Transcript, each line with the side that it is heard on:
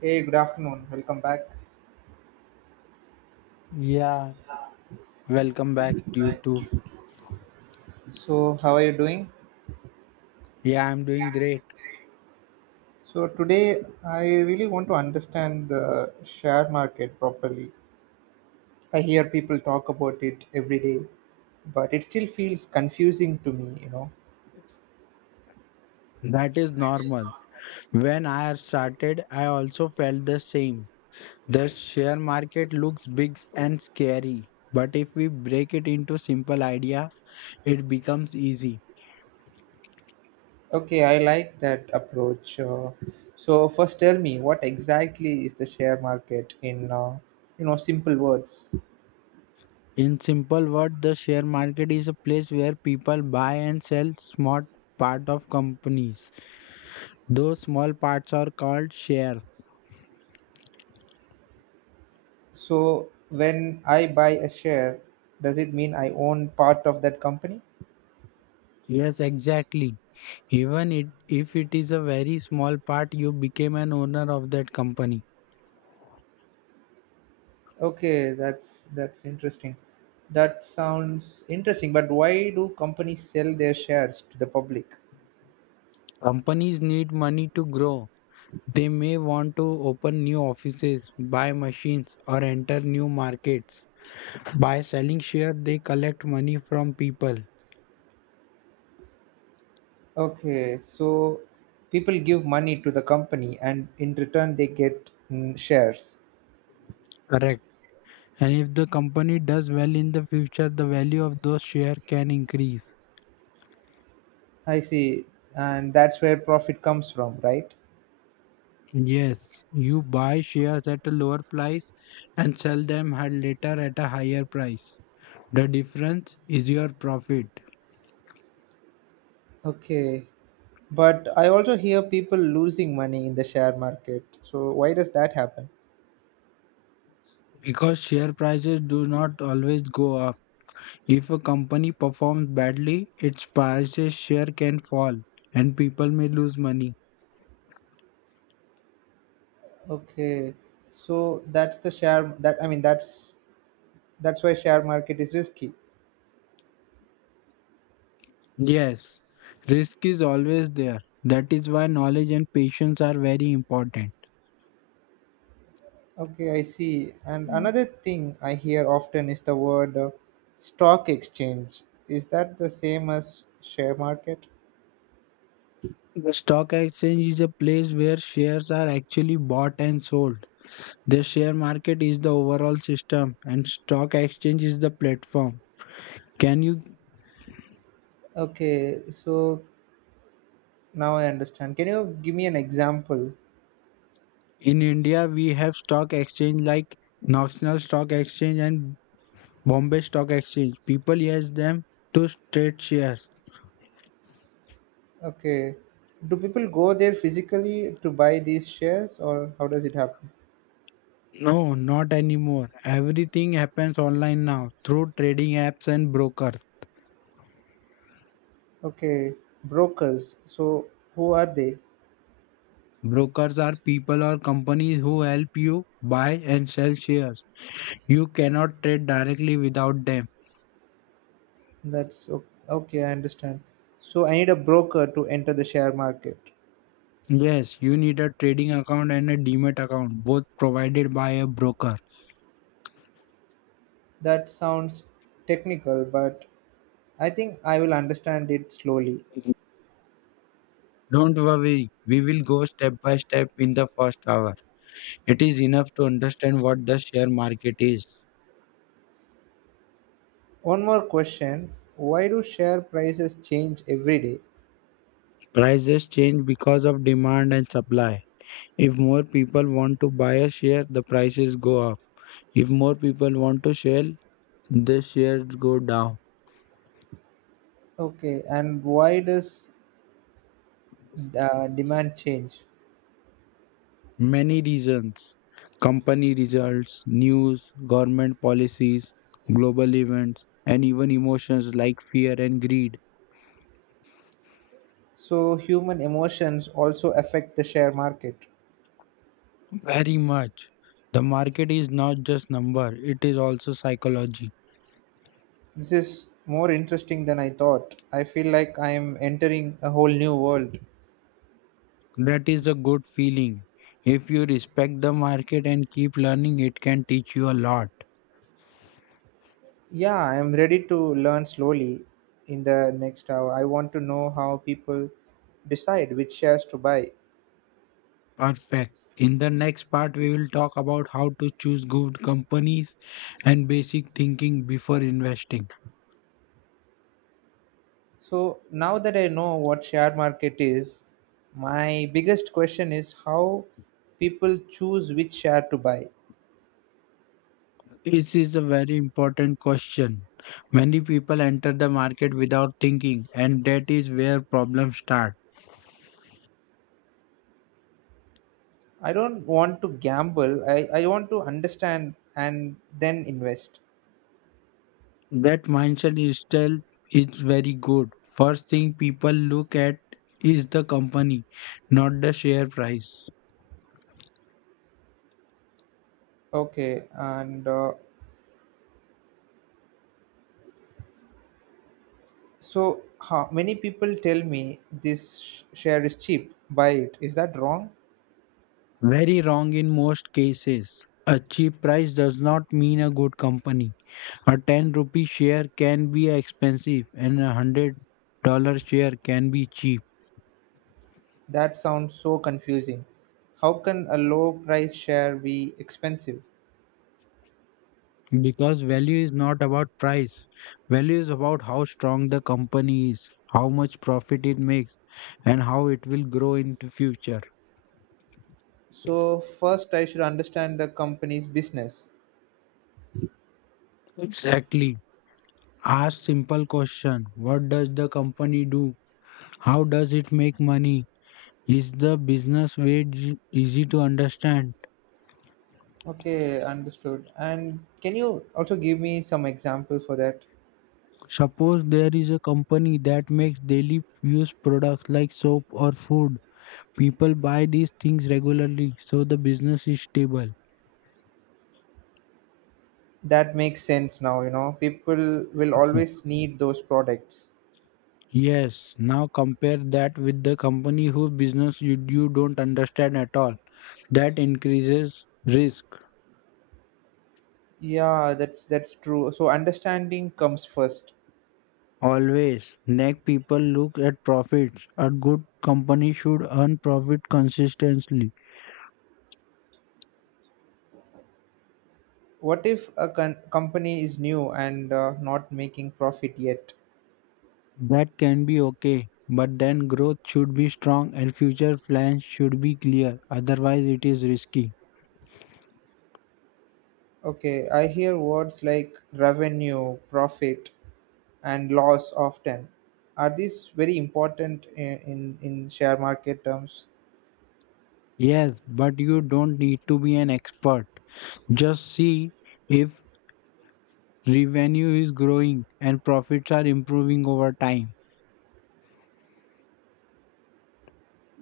right: Hey, good afternoon. Welcome back.
left: Yeah, welcome back to you too.
right: So, how are you doing?
left: Yeah, I'm doing great.
right: So, today I really want to understand the share market properly. I hear people talk about it every day, but it still feels confusing to me, you know.
left: That is normal. When I started, I also felt the same. The share market looks big and scary, but if we break it into simple idea, it becomes easy.
right: Okay, I like that approach. So, first tell me what exactly is the share market in, simple words.
left: In simple word, the share market is a place where people buy and sell small part of companies. Those small parts are called share.
right: So, when I buy a share, does it mean I own part of that company?
left: Yes, exactly. Even if it is a very small part, you became an owner of that company.
right: Okay, that's interesting. That sounds interesting, but why do companies sell their shares to the public?
left: Companies need money to grow. They may want to open new offices, buy machines, or enter new markets. By selling share, they collect money from people.
right: Okay, so people give money to the company and in return they get shares.
left: Correct. And if the company does well in the future, the value of those share can increase.
right: I see. And that's where profit comes from, right?
left: Yes, you buy shares at a lower price and sell them at later at a higher price. The difference is your profit.
right: Okay. But I also hear people losing money in the share market. So why does that happen?
left: Because share prices do not always go up. If a company performs badly, its prices share can fall and people may lose money.
right: Okay. So that's the share that I mean that's why share market is risky.
left: Yes, risk is always there. That is why knowledge and patience are very important.
right: Okay, I see. And
left: Mm.
right: another thing I hear often is the word stock exchange. Is that the same as share market?
left: The stock exchange is a place where shares are actually bought and sold. The share market is the overall system and stock exchange is the platform. Can you
right: Okay, so now I understand. Can you give me an example?
left: In India we have stock exchange like National Stock Exchange and Bombay Stock Exchange. People use them to trade shares.
right: Okay, do people go there physically to buy these shares or how does it happen?
left: No, not anymore. Everything happens online now through trading apps and brokers.
right: Okay, brokers. So who are they?
left: Brokers are people or companies who help you buy and sell shares. You cannot trade directly without them.
right: Okay, I understand. So I need a broker to enter the share market.
left: Yes, you need a trading account and a demat account, both provided by a broker.
right: That sounds technical, but I think I will understand it slowly.
left: Don't worry, we will go step by step in the first hour. It is enough to understand what the share market is.
right: One more question. Why do share prices change every day?
left: Prices change because of demand and supply. If more people want to buy a share, the prices go up. If more people want to sell, the shares go down.
right: Okay, and why does demand change?
left: Many reasons company results, news, government policies, global events, and even emotions like fear and greed.
right: So, human emotions also affect the share market.
left: Very much. The market is not just number, it is also psychology.
right: This is more interesting than I thought. I feel like I am entering a whole new world.
left: That is a good feeling. If you respect the market and keep learning, it can teach you a lot.
right: Yeah, I am ready to learn slowly in the next hour. I want to know how people decide which shares to buy.
left: Perfect. In the next part, we will talk about how to choose good companies and basic thinking before investing.
right: So now that I know what share market is, my biggest question is how people choose which share to buy.
left: This is a very important question. Many people enter the market without thinking, and that is where problems start.
right: I don't want to gamble. I want to understand and then invest.
left: That mindset itself is very good. First thing people look at is the company, not the share price.
right: Okay, and so how many people tell me this share is cheap, buy it. Is that wrong?
left: Very wrong in most cases. A cheap price does not mean a good company. A 10 rupee share can be expensive and a $100 share can be cheap
right: That sounds so confusing. How can a low price share be expensive?
left: because value is not about price. Value is about how strong the company is, how much profit it makes, and how it will grow in the future.
right: So first I should understand the company's business.
left: Exactly. Ask simple question. What does the company do? How does it make money? Is the business way easy to understand?
right: Okay, understood. And can you also give me some examples for that?
left: Suppose there is a company that makes daily use products like soap or food. People buy these things regularly, so the business is stable.
right: That makes sense now, you know. People will
left: Mhm.
right: always need those products.
left: Yes, now compare that with the company whose business you don't understand at all. That increases risk.
right: Yeah, that's true. So understanding comes first.
left: Always, neck people look at profits. A good company should earn profit consistently.
right: What if a company is new and not making profit yet?
left: That can be okay, but then growth should be strong and future plans should be clear. Otherwise, it is risky.
right: Okay, I hear words like revenue, profit, and loss often. Are these very important in in share market terms?
left: Yes, but you don't need to be an expert. Just see if revenue is growing and profits are improving over time.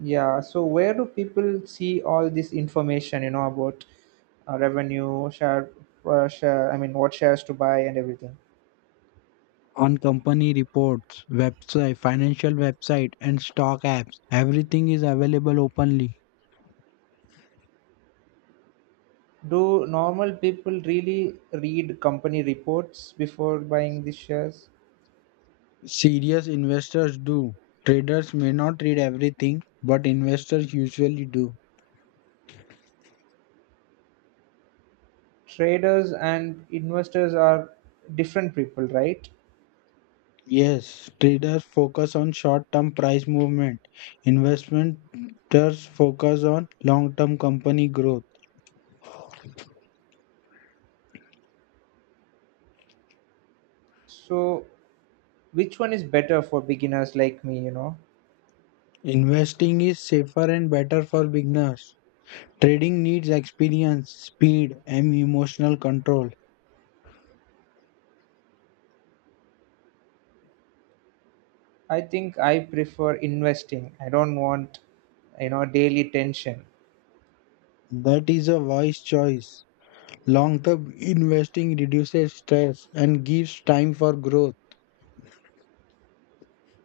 right: Yeah, so where do people see all this information, you know, about uh, revenue, share, share, I mean, what shares to buy and everything?
left: On company reports, website, financial website, and stock apps, everything is available openly.
right: Do normal people really read company reports before buying these shares?
left: Serious investors do. Traders may not read everything, but investors usually do.
right: Traders and investors are different people, right?
left: Yes, traders focus on short term price movement. Investors focus on long term company growth.
right: So, which one is better for beginners like me, you know?
left: Investing is safer and better for beginners. Trading needs experience, speed, and emotional control.
right: I think I prefer investing. I don't want, you know, daily tension.
left: That is a wise choice. Long term investing reduces stress and gives time for growth.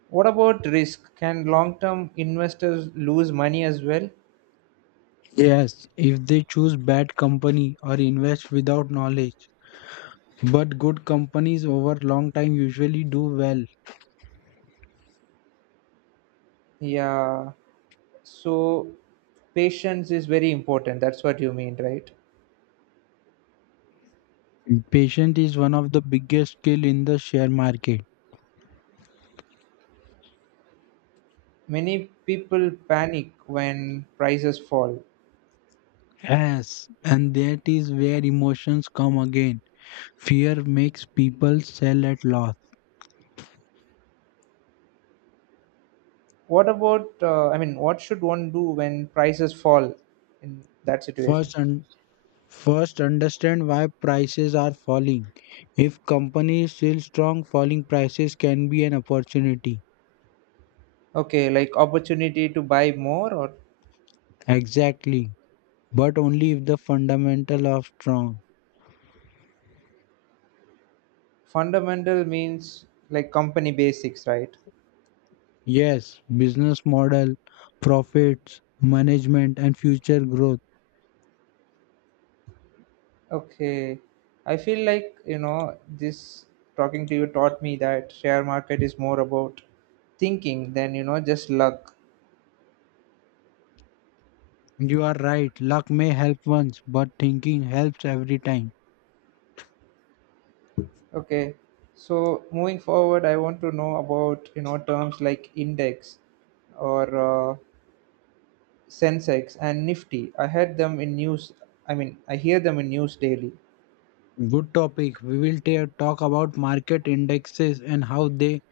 right: What about risk? Can long term investors lose money as well?
left: Yes, if they choose bad company or invest without knowledge. But good companies over long time usually do well.
right: Yeah. So, patience is very important. That's what you mean, right?
left: Patience is one of the biggest skill in the share market.
right: Many people panic when prices fall.
left: Yes, and that is where emotions come again. Fear makes people sell at loss.
right: What about, I mean, what should one do when prices fall in that situation?
left: First, un- First, understand why prices are falling. If company is still strong, falling prices can be an opportunity.
right: Okay, like opportunity to buy more, or
left: Exactly, but only if the fundamental are strong.
right: fundamental means like company basics, right?
left: Yes, business model, profits, management and future growth.
right: Okay. I feel like, you know, this talking to you taught me that share market is more about thinking than, you know, just luck.
left: You are right, luck may help once, but thinking helps every time.
right: Okay. So moving forward, I want to know about, you know, terms like index or Sensex and Nifty. I heard them in news. I mean, I hear them in news daily.
left: Good topic. We will talk about market indexes and how they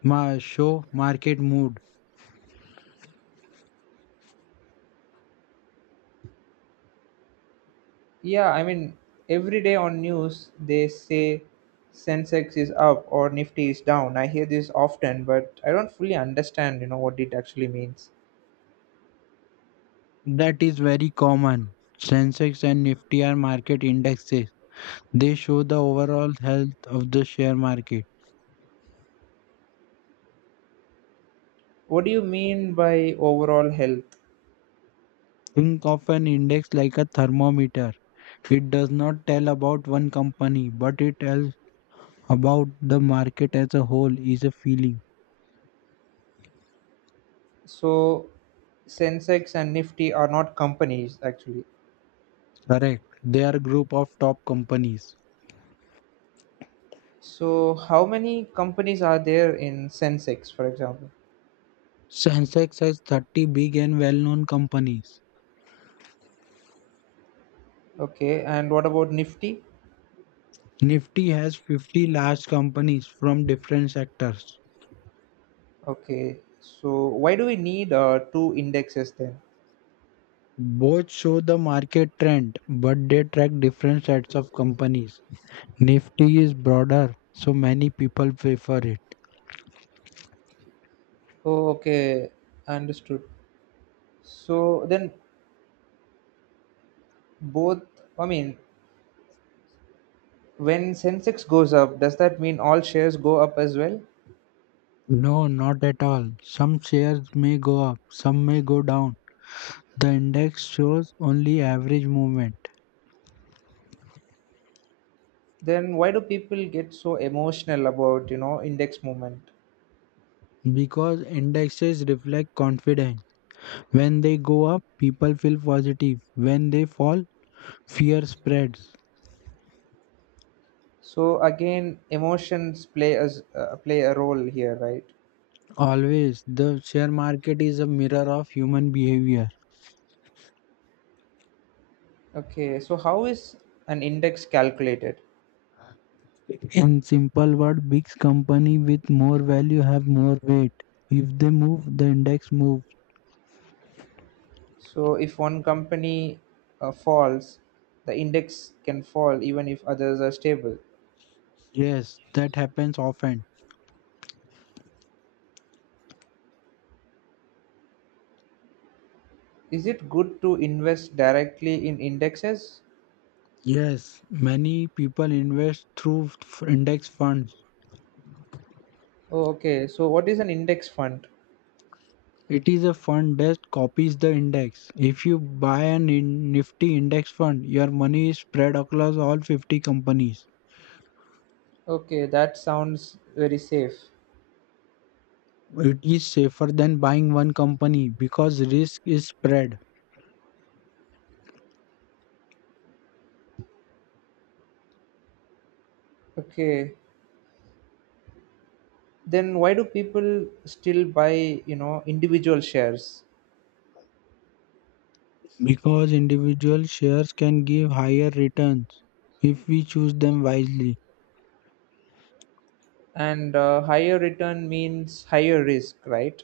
left: show market mood.
right: Yeah, I mean, every day on news they say Sensex is up or Nifty is down. I hear this often, but I don't fully understand, you know, what it actually means.
left: That is very common. Sensex and Nifty are market indexes. They show the overall health of the share market.
right: What do you mean by overall health?
left: Think of an index like a thermometer. It does not tell about one company, but it tells about the market as a whole is a feeling.
right: So, Sensex and Nifty are not companies actually.
left: Correct. They are a group of top companies.
right: So, how many companies are there in Sensex, for example?
left: Sensex has 30 big and well-known companies.
right: Okay, and what about Nifty?
left: Nifty has 50 large companies from different sectors.
right: Okay, so why do we need two indexes then?
left: Both show the market trend, but they track different sets of companies. Nifty is broader, so many people prefer it.
right: Oh, okay, understood. So then both, I mean, when Sensex goes up, does that mean all shares go up as well?
left: No, not at all. Some shares may go up, some may go down. The index shows only average movement
right: Then why do people get so emotional about, you know, index movement?
left: because indexes reflect confidence. When they go up, people feel positive. When they fall, fear spreads.
right: So again, emotions play a role here, right?
left: Always, the share market is a mirror of human behavior.
right: Okay, so how is an index calculated?
left: In simple word, big company with more value have more weight. If they move, the index moves.
right: So if one company falls, the index can fall even if others are stable.
left: Yes, that happens often.
right: Is it good to invest directly in indexes?
left: Yes, many people invest through index funds.
right: Oh, okay. So what is an index fund?
left: It is a fund that copies the index. If you buy an in nifty index fund, your money is spread across all 50 companies.
right: Okay, that sounds very safe.
left: It is safer than buying one company because risk is spread.
right: Okay. Then why do people still buy, you know, individual shares?
left: Because individual shares can give higher returns if we choose them wisely.
right: And higher return means higher risk, right?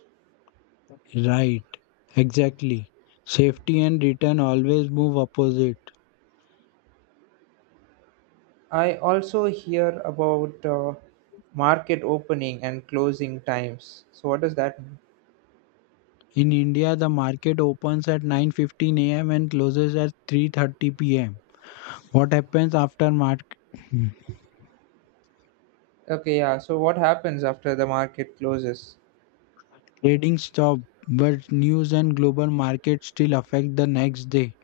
left: Right, exactly. Safety and return always move opposite.
right: I also hear about market opening and closing times. So what does that mean?
left: In India, the market opens at 9:15 a.m. and closes at 3:30 p.m. What happens after market
right: Okay, yeah. So what happens after the market closes?
left: trading stop, but news and global markets still affect the next day.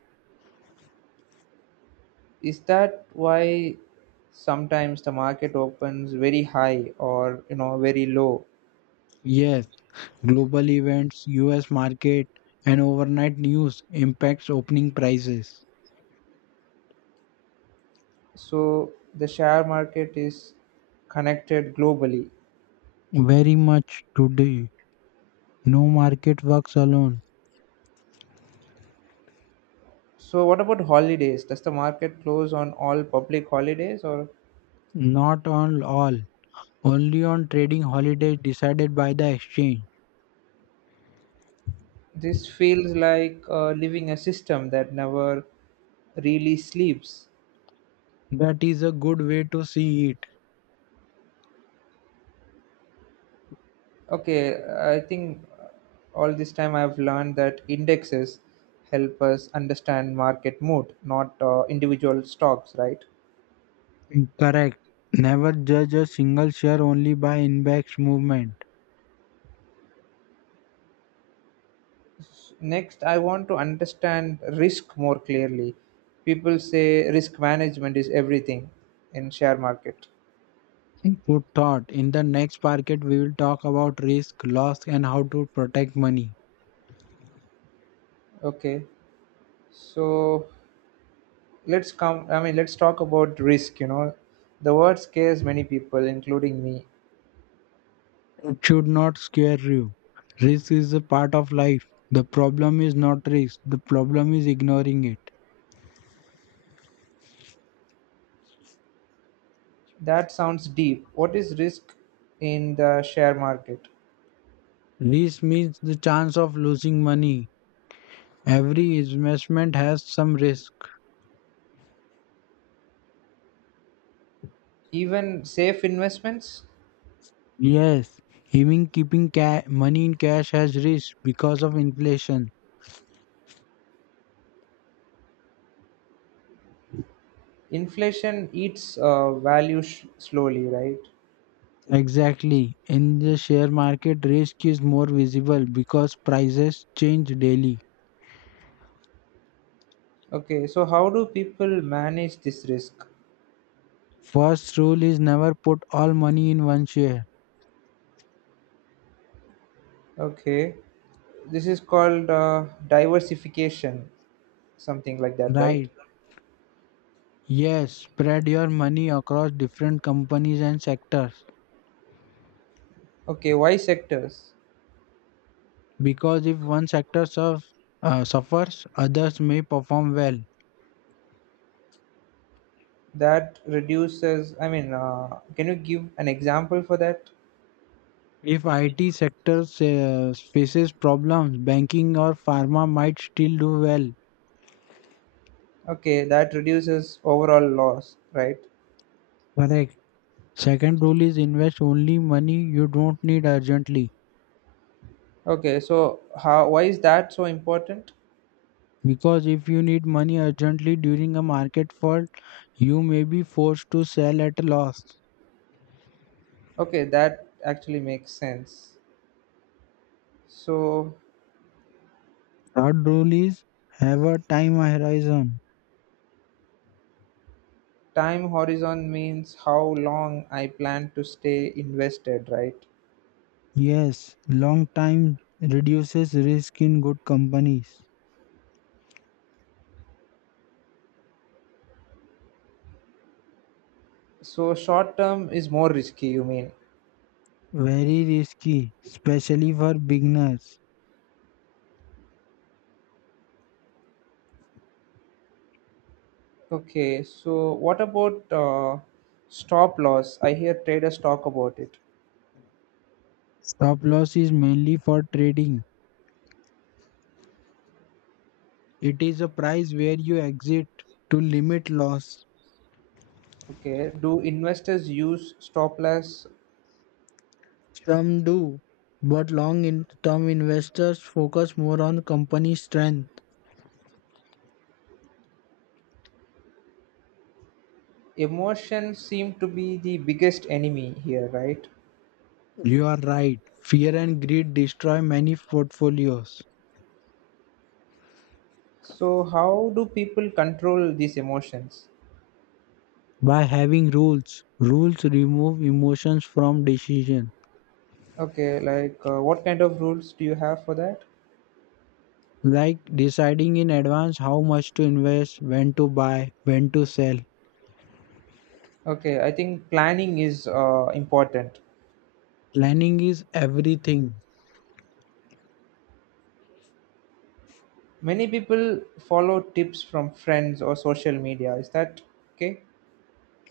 right: Is that why sometimes the market opens very high or, you know, very low?
left: Yes, global events, US market and overnight news impacts opening prices.
right: So the share market is connected globally.
left: Very much today. No market works alone.
right: So what about holidays? Does the market close on all public holidays or?
left: Not on all. Only on trading holidays decided by the exchange.
right: This feels like living a system that never really sleeps.
left: That is a good way to see
right: Okay, I think all this time I've learned that indexes help us understand market mood, not individual stocks, right?
left: it. Correct. Never judge a single share only by index movement.
right: Next, I want to understand risk more clearly. People say risk management is everything in share market.
left: Good thought. In the next market, we will talk about risk, loss, and how to protect money.
right: Okay, so let's come. I mean, let's talk about risk. You know, the word scares many people, including me.
left: It should not scare you. Risk is a part of life. The problem is not risk, the problem is ignoring it.
right: That sounds deep. What is risk in the share market?
left: This means the chance of losing money. Every investment has some risk.
right: Even safe investments,
left: Yes, even keeping money in cash has risk because of inflation.
right: inflation eats value slowly, right?
left: Exactly. In the share market, risk is more visible because prices change daily.
right: Okay, so how do people manage this risk?
left: First rule is never put all money in one share.
right: Okay. This is called diversification, something like that, right?
left: Right. Yes, spread your money across different companies and sectors
right: Okay, why sectors?
left: because if one sector suffers, others may perform well.
right: That reduces, can you give an example for that?
left: If IT sector faces problems, banking or pharma might still do well.
right: Okay, that reduces overall loss, right?
left: Correct. Second rule is invest only money you don't need urgently.
right: Okay, so how why is that so important?
left: Because if you need money urgently during a market fall, you may be forced to sell at a loss.
right: Okay, that actually makes sense. So
left: Third rule is have a time horizon.
right: time horizon means how long I plan to stay invested, right?
left: Yes, long time reduces risk in good companies.
right: So short term is more risky, you mean?
left: Very risky, especially for beginners.
right: Okay, so what about stop loss? I hear traders talk about it.
left: Stop loss is mainly for trading. It is a price where you exit to limit loss.
right: Okay, do investors use stop loss?
left: Some do, but long term investors focus more on company strength.
right: Emotions seem to be the biggest enemy here, right?
left: You are right. Fear and greed destroy many portfolios.
right: So, how do people control these emotions?
left: By having rules, rules remove emotions from decision,
right: Okay, like what kind of rules do you have for that?
left: like deciding in advance how much to invest, when to buy, when to sell.
right: Okay, I think planning is important.
left: Planning is everything.
right: Many people follow tips from friends or social media. Is that okay?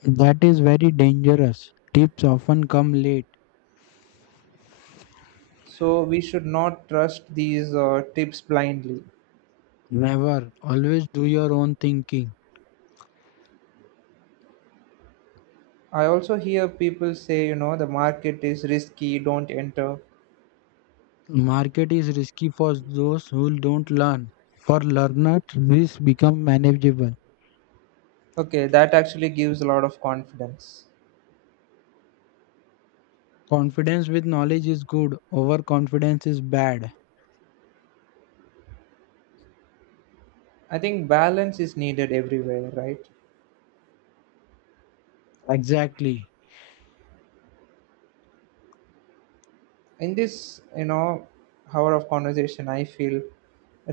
left: That is very dangerous. Tips often come late.
right: So we should not trust these tips blindly.
left: Never. Always do your own thinking.
right: I also hear people say, you know, the market is risky, don't enter.
left: Market is risky for those who don't learn. For learners, risks become manageable.
right: Okay, that actually gives a lot of confidence.
left: Confidence with knowledge is good. Overconfidence is bad.
right: I think balance is needed everywhere, right?
left: Exactly.
right: In this, you know, hour of conversation, I feel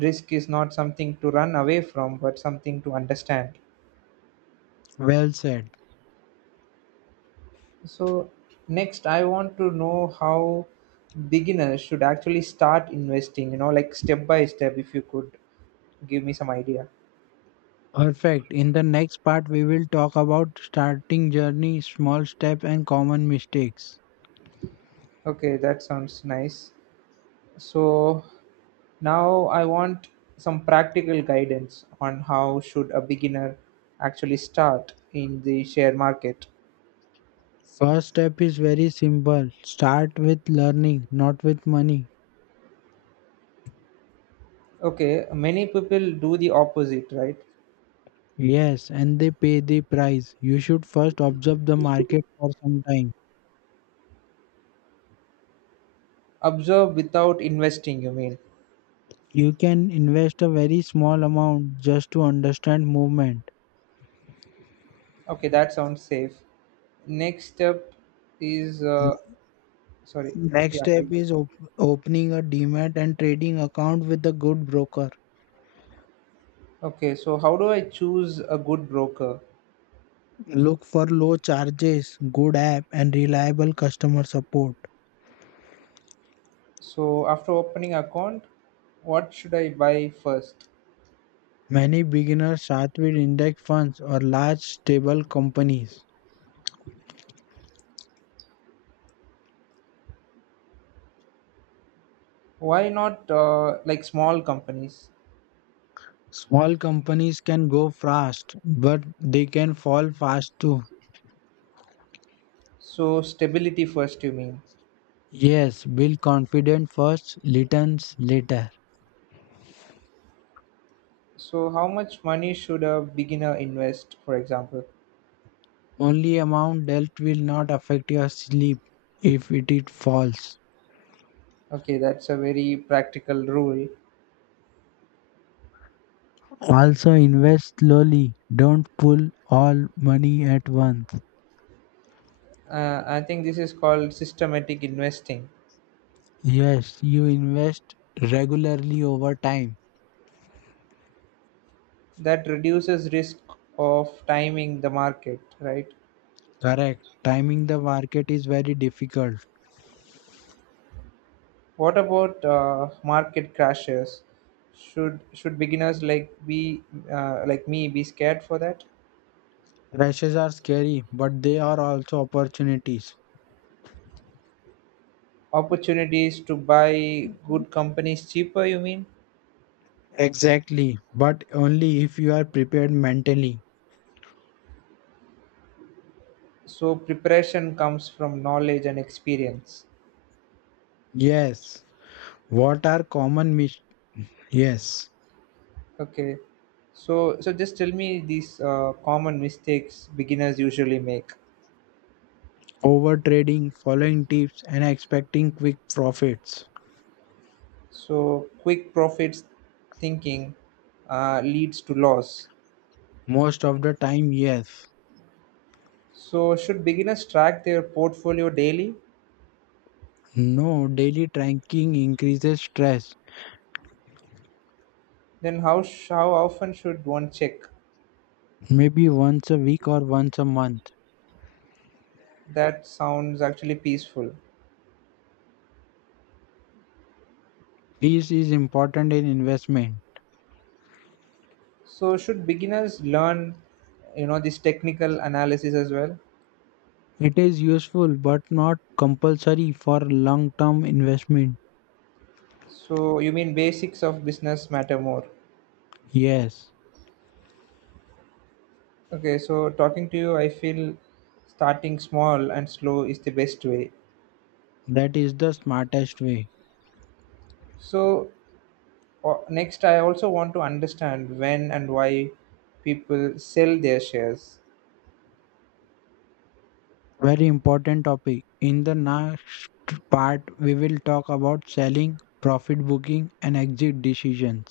right: risk is not something to run away from, but something to understand.
left: Well said.
right: So next I want to know how beginners should actually start investing, you know, like step by step, if you could give me some idea.
left: Perfect. In the next part, we will talk about starting journey, small step, and common mistakes.
right: Okay, that sounds nice. So now I want some practical guidance on how should a beginner actually start in the share market.
left: First step is very simple. Start with learning, not with money.
right: Okay, many people do the opposite, right?
left: Yes, and they pay the price. You should first observe the market for some time.
right: Observe without investing, you mean.
left: You can invest a very small amount just to understand movement.
right: Okay, that sounds safe. Next step is sorry,
left: Next
right: yeah.
left: step is opening a demat and trading account with a good broker.
right: Okay, so how do I choose a good broker?
left: Look for low charges, good app, and reliable customer support.
right: So after opening account, what should I buy first?
left: Many beginners start with index funds or large stable companies.
right: Why not like small companies?
left: Small companies can go fast, but they can fall fast too.
right: So stability first, you mean?
left: Yes, build confidence first, returns later.
right: So how much money should a beginner invest, for example?
left: Only amount dealt will not affect your sleep if it is false.
right: Okay, that's a very practical rule.
left: Also, invest slowly. Don't pull all money at once.
right: I think this is called systematic investing.
left: Yes, you invest regularly over time.
right: That reduces risk of timing the market, right?
left: Correct. Timing the market is very difficult.
right: What about market crashes? Should beginners like be like me be scared for that?
left: Crashes are scary, but they are also opportunities.
right: Opportunities to buy good companies cheaper, you mean?
left: Exactly, but only if you are prepared mentally.
right: So preparation comes from knowledge and experience.
left: Yes. What are common mistakes? Yes,
right: Okay, so just tell me these common mistakes beginners usually make.
left: overtrading, following tips, and expecting quick profits.
right: So quick profits thinking leads to loss.
left: Most of the time, yes.
right: So should beginners track their portfolio daily?
left: No, daily tracking increases stress,
right: Then how often should one check?
left: maybe once a week or once a month.
right: That sounds actually peaceful.
left: This is important in investment.
right: So should beginners learn, you know, this technical analysis as well?
left: It is useful but not compulsory for long term investment.
right: So you mean basics of business matter more?
left: Yes,
right: Okay, so talking to you, I feel starting small and slow is the best way.
left: that is the smartest way.
right: So, next, I also want to understand when and why people sell their shares.
left: Very important topic. In the next part, we will talk about selling, profit booking, and exit decisions.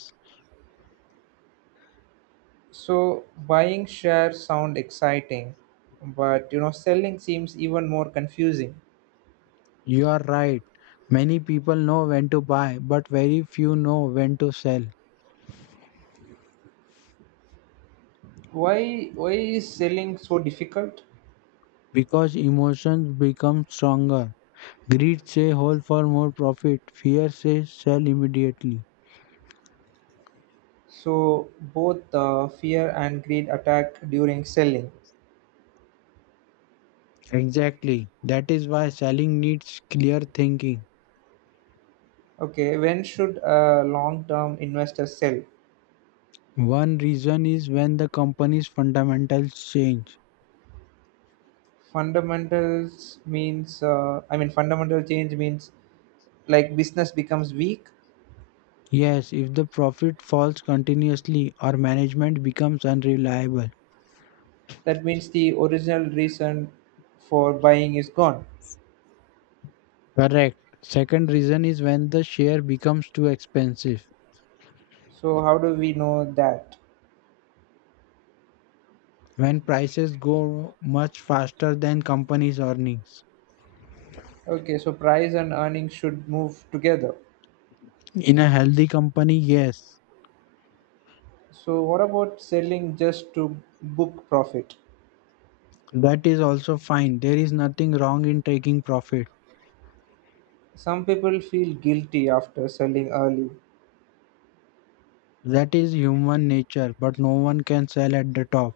right: So, buying shares sound exciting, but you know, selling seems even more confusing.
left: You are right. Many people know when to buy, but very few know when to sell
right: Why is selling so difficult?
left: because emotions become stronger. Greed say hold for more profit, fear says sell immediately.
right: So, both the fear and greed attack during selling.
left: Exactly. That is why selling needs clear thinking.
right: Okay, when should a long-term investor sell?
left: One reason is when the company's fundamentals change.
right: Fundamental change means like business becomes weak.
left: Yes, if the profit falls continuously or management becomes unreliable.
right: That means the original reason for buying is gone.
left: Correct. Second reason is when the share becomes too expensive.
right: So how do we know that?
left: When prices go much faster than companies' earnings.
right: Okay, so price and earnings should move together.
left: In a healthy company, yes,
right: So what about selling just to book profit?
left: that is also fine. There is nothing wrong in taking profit.
right: Some people feel guilty after selling early.
left: That is human nature, but no one can sell at the top.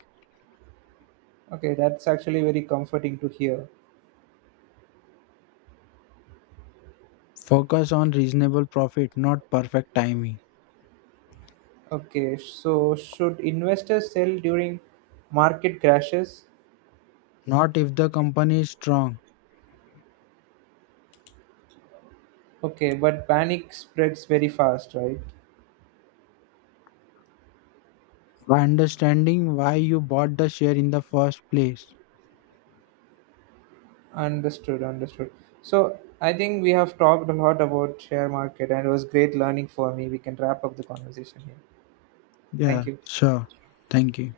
right: Okay, that's actually very comforting to hear.
left: Focus on reasonable profit, not perfect timing.
right: Okay, so should investors sell during market crashes?
left: Not if the company is strong.
right: Okay, but panic spreads very fast, right?
left: By understanding why you bought the share in the first place.
right: Understood, understood. So I think we have talked a lot about share market and it was great learning for me. We can wrap up the conversation here.
left: Yeah,
right: Thank you.
left: sure. Thank you.